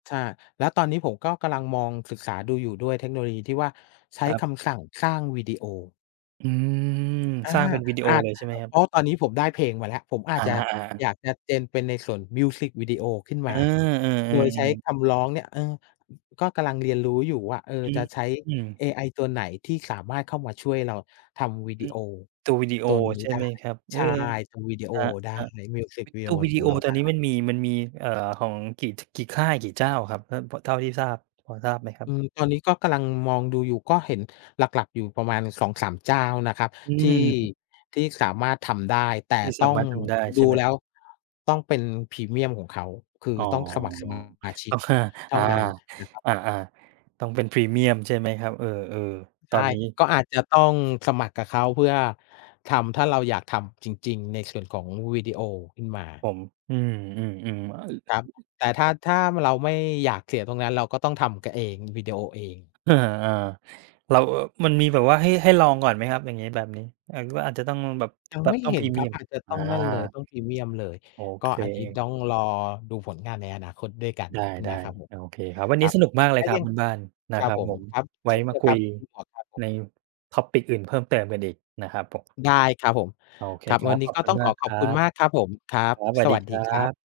ใช่ แล้วตอนนี้ผมก็กำลังมอง ศึกษาดูอยู่ด้วย เทคโนโลยีที่ว่าใช้ครับ คำสั่งสร้างวิ ดีโอ อืม อา สร้างเป็นวิดีโออาจ เลยใช่ไหมอ ครัเบ? พราะตอนนี้ผมได้เพลงมาแล้ว ผมอาอจา จะ ๆ ๆ อยากจะ gen เป็นในส่วนมิวสิกวิดีโอขึ้นเอมอ า เออ โดยใช้ๆ ๆ คำร้องเนี่ย เออ ก็กำลังเรียนรู้อยู่ว่า เออ อจะใช้ืม เอไอตัวไหนที่สามารถเข้ามาช่วยเราทำวิอืดี ม โอตัววิดีโอตัวนีใ้ช่ได้ ไหมครับ? เอใชอ ่ ทำวิดีโอครัได้ บ มิวสิกวิๆ ดตีโัอววิขดีอโงอเราตไอดนนี้ม้ ันมี มันมี เอ่อ ของกี่ ท กี่ค่ายกี่เจ้าครับ? ท พ เท่าที่ทราบ พอทราบไหมครัอบ? ืม ตอนนี้ก็กำลังมองดูอยู่ ก็เห็นหลัก ๆ อยู่ประมาณ 2-3 เจ้านะครับอื้อที่ ฮือ ที่สามารถทำได้ แต่ที่ตส้าอมง ารถทำได้ดใชู่ไหแม? ล้วต้องเป็นพรีเมียมของเขา คืออ๋อ ต้องสมัคร สมาชิกก็ว่า เทอ่า านั้นนะครับ อา ๆ ต้องเป็นพรีเมียมใช่ ไหมครับ? เออ ๆ ตใชอ่ นนี้ ก็อาจจะต้อง สมัครกับเขาเพื่อทำ ถ้าเราอยากทำจริง ๆ ในส่วนของวิดี โอขึ้นมา ผม อือ ๆ ๆ อ ครับ แต่ถ้า ถ้าเราไม่อยากเสียตรงนั้น เราก็ต้องทำ ก เอง วิดีโอเอง เออ ๆ แล้ว อ มันมีแบบว่าให้ ให้ลองก่อนไหมครับ อย่างงี้แบบนี้? อยาก รู้อาจจะต้องแบบ ยังแบไมบ่ต้องเหพ็รีนเมคีรัยบ ม อาจจะอตา ้องนั่นเลย ต้องพรีเมียมเลย โอกเ็ค อันนี้ต้องรอดูผลงานในอนาคตด้วยกันไดน้ ะครับผๆ โม อเคครับ วันคนรี้ับ สนุกมากเลถ้ยาครัยบัง คุณบ้าน นคะรคับรับผผม ม ครับ ไวเ้ช่นเดมีายวคุครยับคุณหมวกครับผใม น topic อื่นเพิ่มเติมกันอีกนะครับผม ได้ครับผม โอเคครับ ครวัับ นนีข้อบก็คุต้ณองมขาอกขคอบรัคุณบ มากครับผม ครัคบ รับ สวัสสดวีัสคดีรัครับ บ